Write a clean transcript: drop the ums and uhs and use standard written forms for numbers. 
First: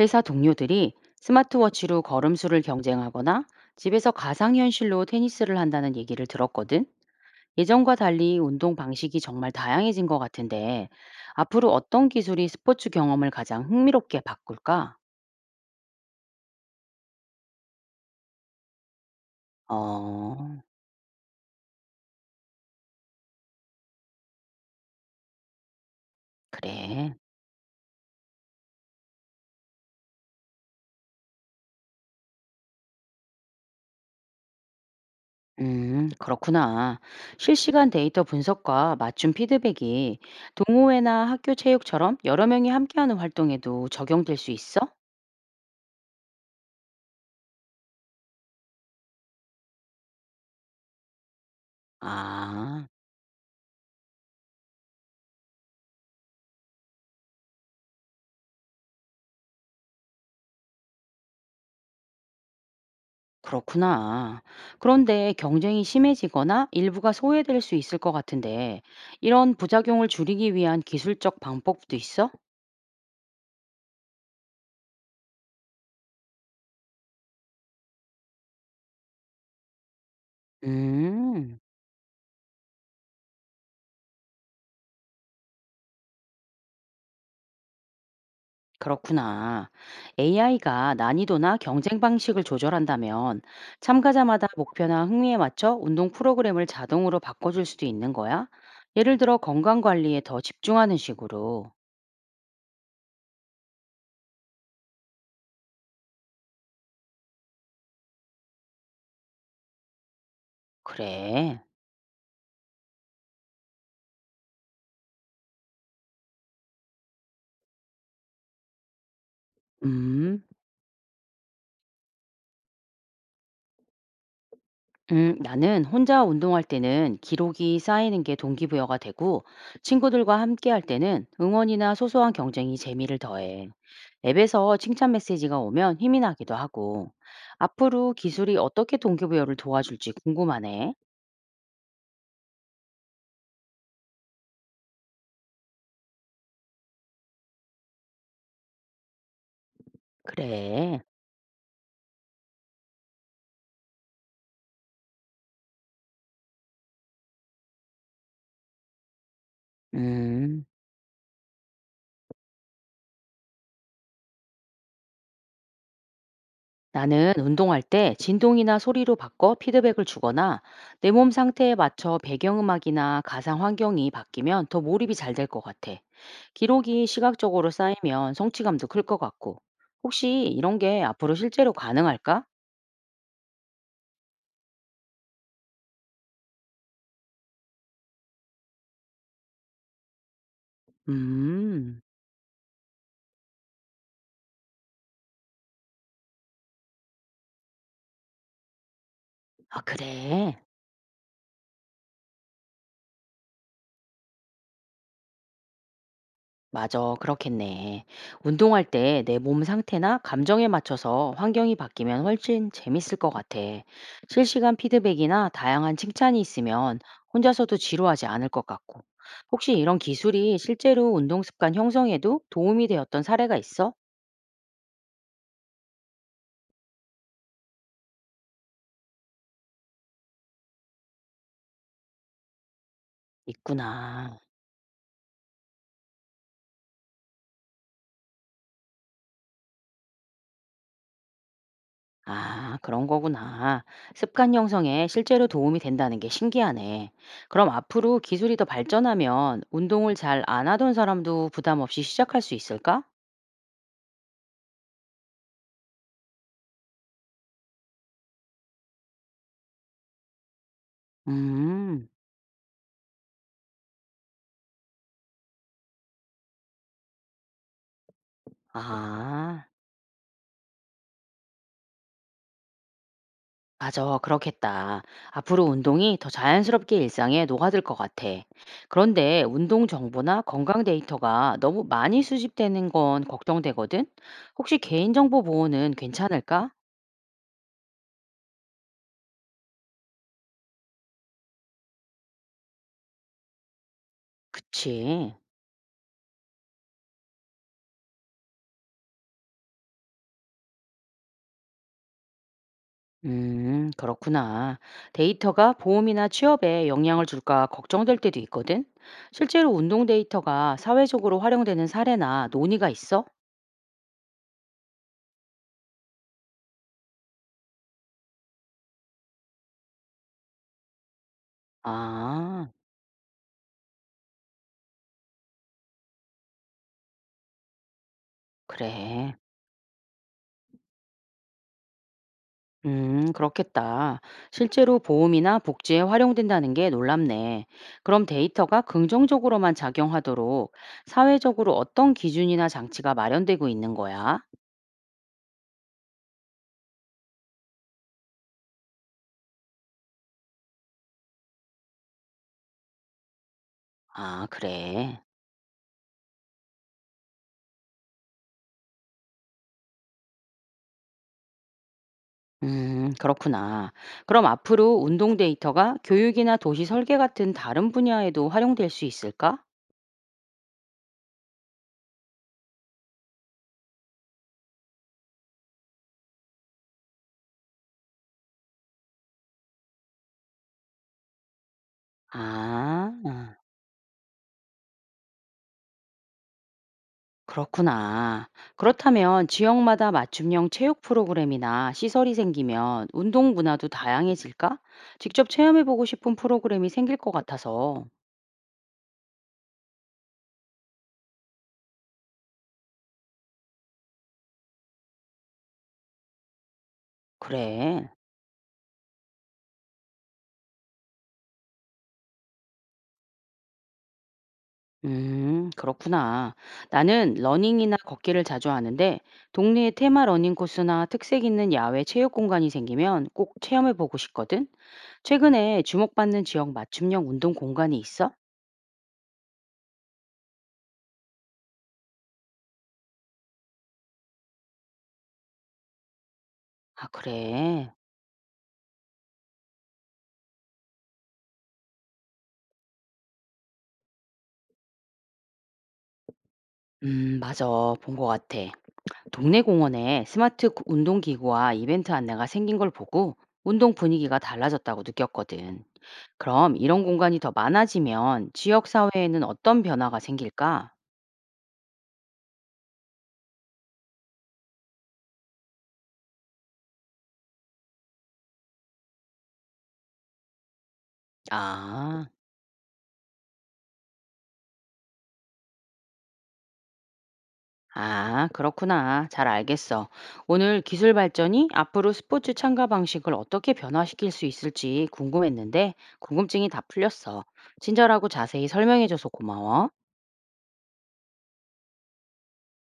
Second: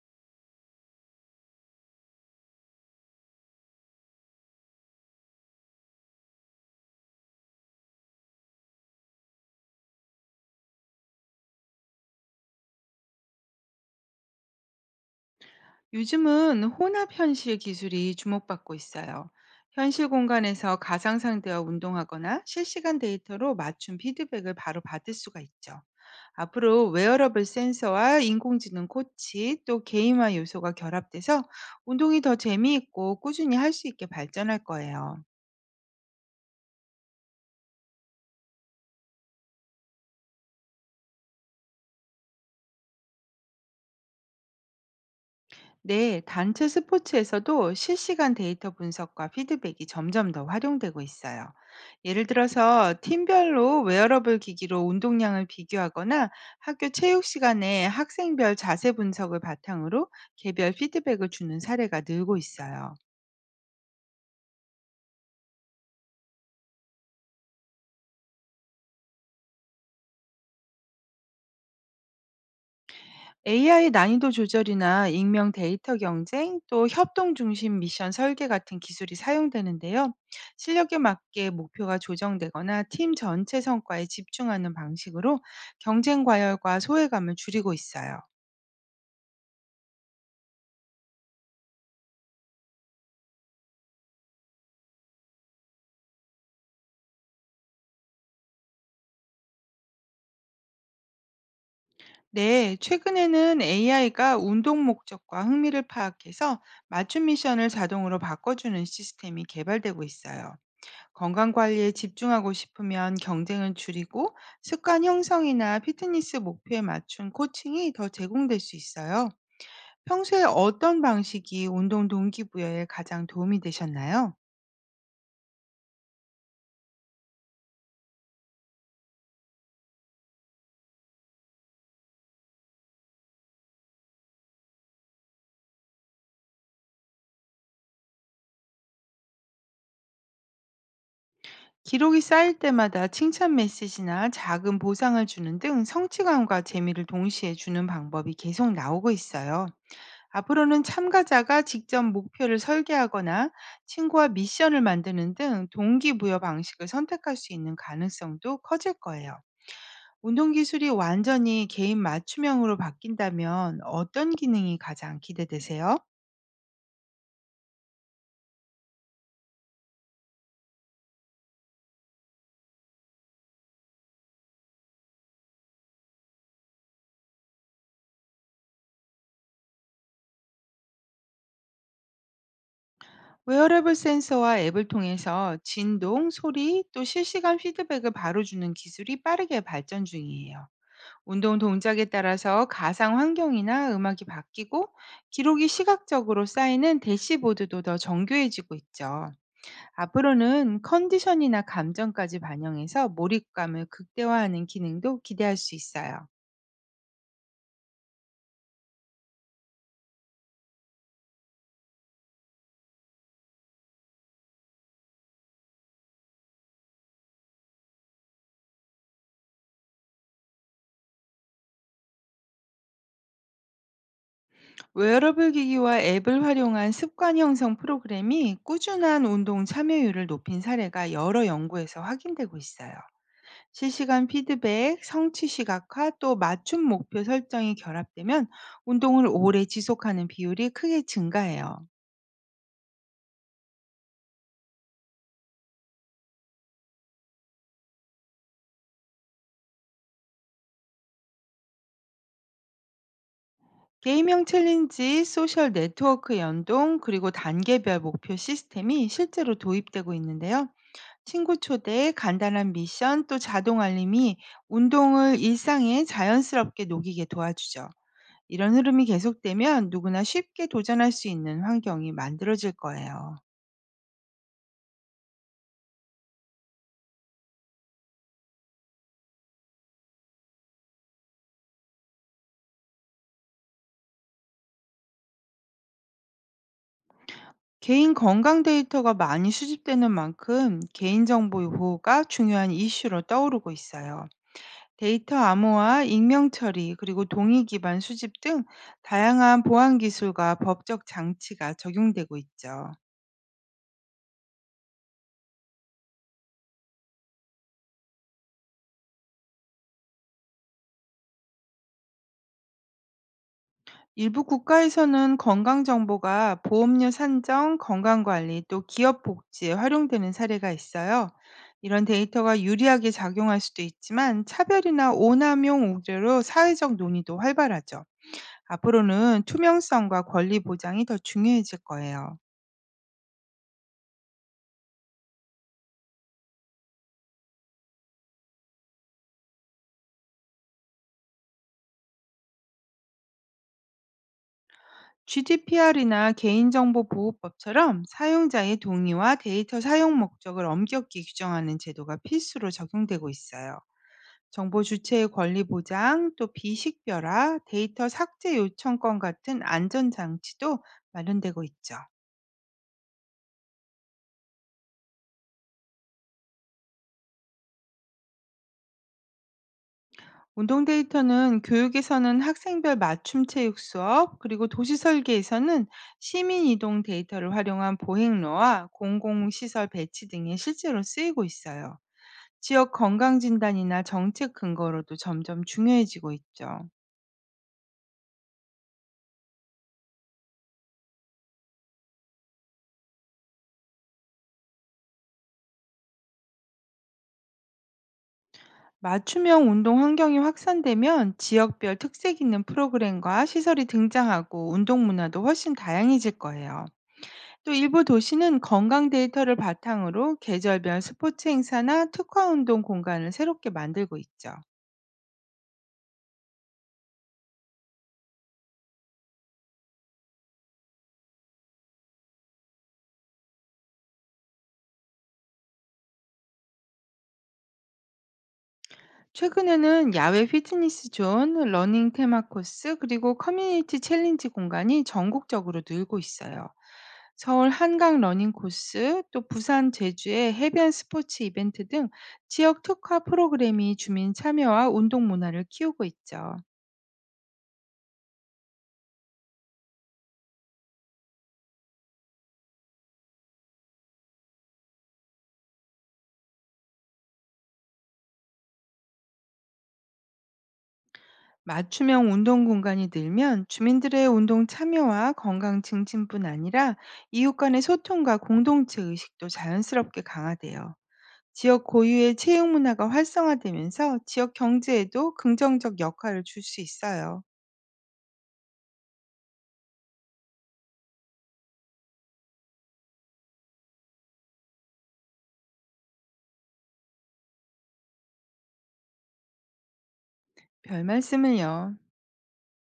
회사 동료들이 스마트워치로 걸음수를 경쟁하거나 집에서 가상현실로 테니스를 한다는 얘기를 들었거든. 예전과 달리 운동 방식이 정말 다양해진 것 같은데, 앞으로 어떤 기술이 스포츠 경험을 가장 흥미롭게 바꿀까? 요즘은 혼합 현실 기술이 주목받고 있어요. 현실 어, 공간에서 가상 상대와 운동하거나 실시간 데이터로 맞춤 피드백을 바로 받을 수가 있죠. 앞으로 그래. 웨어러블 센서와 인공지능 코치 또 게임화 요소가 결합돼서 운동이 더 재미있고 꾸준히 할 수 있게 발전할 거예요. 그렇구나. 실시간 데이터 분석과 맞춤 피드백이 동호회나 학교 체육처럼 여러 명이 함께하는 활동에도 적용될 수 있어? 네, 단체 스포츠에서도 실시간 데이터 분석과 피드백이 점점 더 활용되고 있어요. 예를 아. 들어서 팀별로 웨어러블 기기로 운동량을 비교하거나 학교 체육 시간에 학생별 자세 분석을 바탕으로 개별 피드백을 주는 사례가 늘고 있어요. 그렇구나. 그런데 경쟁이 심해지거나 일부가 소외될 수 있을 것 같은데, 이런 부작용을 줄이기 위한 기술적 방법도 있어? AI 난이도 조절이나 익명 데이터 경쟁, 또 협동 중심 미션 설계 같은 기술이 사용되는데요. 실력에 맞게 음, 목표가 조정되거나 팀 전체 성과에 집중하는 방식으로 경쟁 과열과 소외감을 줄이고 있어요. 그렇구나. AI가 난이도나 경쟁 방식을 조절한다면 참가자마다 목표나 흥미에 맞춰 운동 프로그램을 자동으로 바꿔줄 수도 있는 거야? 예를 들어 건강 관리에 더 집중하는 식으로. 네, 최근에는 AI가 운동 목적과 흥미를 파악해서 맞춤 미션을 자동으로 바꿔주는 시스템이 개발되고 있어요. 건강 그래. 관리에 집중하고 싶으면 경쟁을 줄이고 습관 형성이나 피트니스 목표에 맞춘 코칭이 더 제공될 수 있어요. 음. 평소에 어떤 방식이 운동 동기부여에 가장 도움이 되셨나요? 나는 혼자 운동할 때는 기록이 쌓이는 게 동기부여가 되고, 친구들과 함께 할 때는 응원이나 소소한 경쟁이 재미를 더해. 앱에서 칭찬 메시지가 오면 힘이 나기도 하고, 앞으로 기술이 어떻게 동기부여를 도와줄지 궁금하네. 기록이 쌓일 때마다 칭찬 메시지나 작은 보상을 주는 등 성취감과 재미를 동시에 주는 방법이 계속 나오고 있어요. 앞으로는 그래. 참가자가 직접 목표를 설계하거나 친구와 미션을 만드는 등 동기부여 방식을 선택할 수 있는 가능성도 커질 거예요. 운동 음. 기술이 완전히 개인 맞춤형으로 바뀐다면 어떤 기능이 가장 기대되세요? 나는 운동할 때 진동이나 소리로 바꿔 피드백을 주거나 내 몸 상태에 맞춰 배경음악이나 가상 환경이 바뀌면 더 몰입이 잘 될 것 같아. 기록이 시각적으로 쌓이면 성취감도 클 것 같고. 혹시 이런 게 앞으로 실제로 가능할까? 웨어러블 센서와 앱을 통해서 진동, 소리, 또 실시간 피드백을 바로 주는 기술이 빠르게 발전 중이에요. 운동 음, 동작에 따라서 가상 환경이나 음악이 바뀌고 기록이 시각적으로 쌓이는 대시보드도 더 정교해지고 있죠. 아, 그래. 앞으로는 컨디션이나 감정까지 반영해서 몰입감을 극대화하는 기능도 기대할 수 있어요. 맞아, 그렇겠네. 운동할 때 내 몸 상태나 감정에 맞춰서 환경이 바뀌면 훨씬 재밌을 것 같아. 실시간 피드백이나 다양한 칭찬이 있으면 혼자서도 지루하지 않을 것 같고. 혹시 이런 기술이 실제로 운동 습관 형성에도 도움이 되었던 사례가 있어? 웨어러블 기기와 앱을 활용한 습관 형성 프로그램이 꾸준한 운동 참여율을 높인 사례가 여러 연구에서 확인되고 있어요. 실시간 있구나. 피드백, 성취 시각화, 또 맞춤 목표 설정이 결합되면 운동을 오래 지속하는 비율이 크게 증가해요. 아, 그런 거구나. 습관 형성에 실제로 도움이 된다는 게 신기하네. 그럼 앞으로 기술이 더 발전하면 운동을 잘 안 하던 사람도 부담 없이 시작할 수 있을까? 게임형 챌린지, 소셜 네트워크 연동, 그리고 단계별 목표 시스템이 실제로 도입되고 있는데요. 친구 음. 초대, 간단한 미션, 또 자동 알림이 운동을 일상에 자연스럽게 녹이게 도와주죠. 이런 흐름이 아. 계속되면 누구나 쉽게 도전할 수 있는 환경이 만들어질 거예요. 맞아. 그렇겠다. 앞으로 운동이 더 자연스럽게 일상에 녹아들 것 같아. 그런데 운동 정보나 건강 데이터가 너무 많이 수집되는 건 걱정되거든? 혹시 개인정보 보호는 괜찮을까? 개인 건강 데이터가 많이 수집되는 만큼 개인정보 보호가 중요한 이슈로 떠오르고 있어요. 데이터 그치. 암호화, 익명 처리, 그리고 동의 기반 수집 등 다양한 보안 기술과 법적 장치가 적용되고 있죠. 그렇구나. 데이터가 보험이나 취업에 영향을 줄까 걱정될 때도 있거든? 실제로 운동 데이터가 사회적으로 활용되는 사례나 논의가 있어? 일부 국가에서는 건강 정보가 보험료 산정, 건강 관리, 또 기업 복지에 활용되는 사례가 있어요. 이런 데이터가 아, 유리하게 작용할 수도 있지만 차별이나 오남용 우려로 사회적 논의도 활발하죠. 그래. 앞으로는 투명성과 권리 보장이 더 중요해질 거예요. 그렇겠다. 실제로 보험이나 복지에 활용된다는 게 놀랍네. 그럼 데이터가 긍정적으로만 작용하도록 사회적으로 어떤 기준이나 장치가 마련되고 있는 거야? GDPR이나 개인정보보호법처럼 사용자의 동의와 데이터 사용 목적을 엄격히 규정하는 제도가 필수로 적용되고 있어요. 아, 정보 그래. 주체의 권리 보장, 또 비식별화, 데이터 삭제 요청권 같은 안전장치도 마련되고 있죠. 그렇구나. 그럼 앞으로 운동 데이터가 교육이나 도시 설계 같은 다른 분야에도 활용될 수 있을까? 운동 데이터는 교육에서는 학생별 맞춤 체육 수업, 그리고 도시 설계에서는 시민 이동 데이터를 활용한 보행로와 공공시설 배치 등에 실제로 쓰이고 있어요. 지역 아. 건강 응. 진단이나 정책 근거로도 점점 중요해지고 있죠. 그렇구나. 그렇다면 지역마다 맞춤형 체육 프로그램이나 시설이 생기면 운동 문화도 다양해질까? 직접 체험해보고 싶은 프로그램이 생길 것 같아서. 맞춤형 운동 환경이 확산되면 지역별 특색 있는 프로그램과 시설이 등장하고 운동 문화도 훨씬 다양해질 거예요. 또 일부 그래. 도시는 건강 데이터를 바탕으로 계절별 스포츠 행사나 특화 운동 공간을 새롭게 만들고 있죠. 그렇구나. 나는 러닝이나 걷기를 자주 하는데 동네에 테마 러닝 코스나 특색 있는 야외 체육 공간이 생기면 꼭 체험해보고 싶거든. 최근에 주목받는 지역 맞춤형 운동 공간이 있어? 최근에는 야외 피트니스 존, 러닝 테마 코스, 그리고 커뮤니티 챌린지 공간이 전국적으로 늘고 있어요. 아, 서울 그래. 한강 러닝 코스, 또 부산 제주의 해변 스포츠 이벤트 등 지역 특화 프로그램이 주민 참여와 운동 문화를 키우고 있죠. 맞아. 본 것 같아. 동네 공원에 운동기구와 이벤트 안내가 생긴 걸 보고 운동 분위기가 달라졌다고 느꼈거든. 그럼 이런 공간이 더 많아지면 지역 사회에는 어떤 변화가 생길까? 맞춤형 운동 공간이 늘면 주민들의 운동 참여와 건강 증진뿐 아니라 이웃 간의 소통과 공동체 의식도 자연스럽게 강화돼요. 지역 아, 고유의 체육 문화가 활성화되면서 지역 경제에도 긍정적 역할을 줄 수 있어요. 그렇구나. 잘 알겠어. 오늘 기술 발전이 앞으로 스포츠 참가 방식을 어떻게 변화시킬 수 있을지 궁금했는데 궁금증이 다 풀렸어. 친절하고 자세히 설명해줘서 고마워. 별 말씀을요.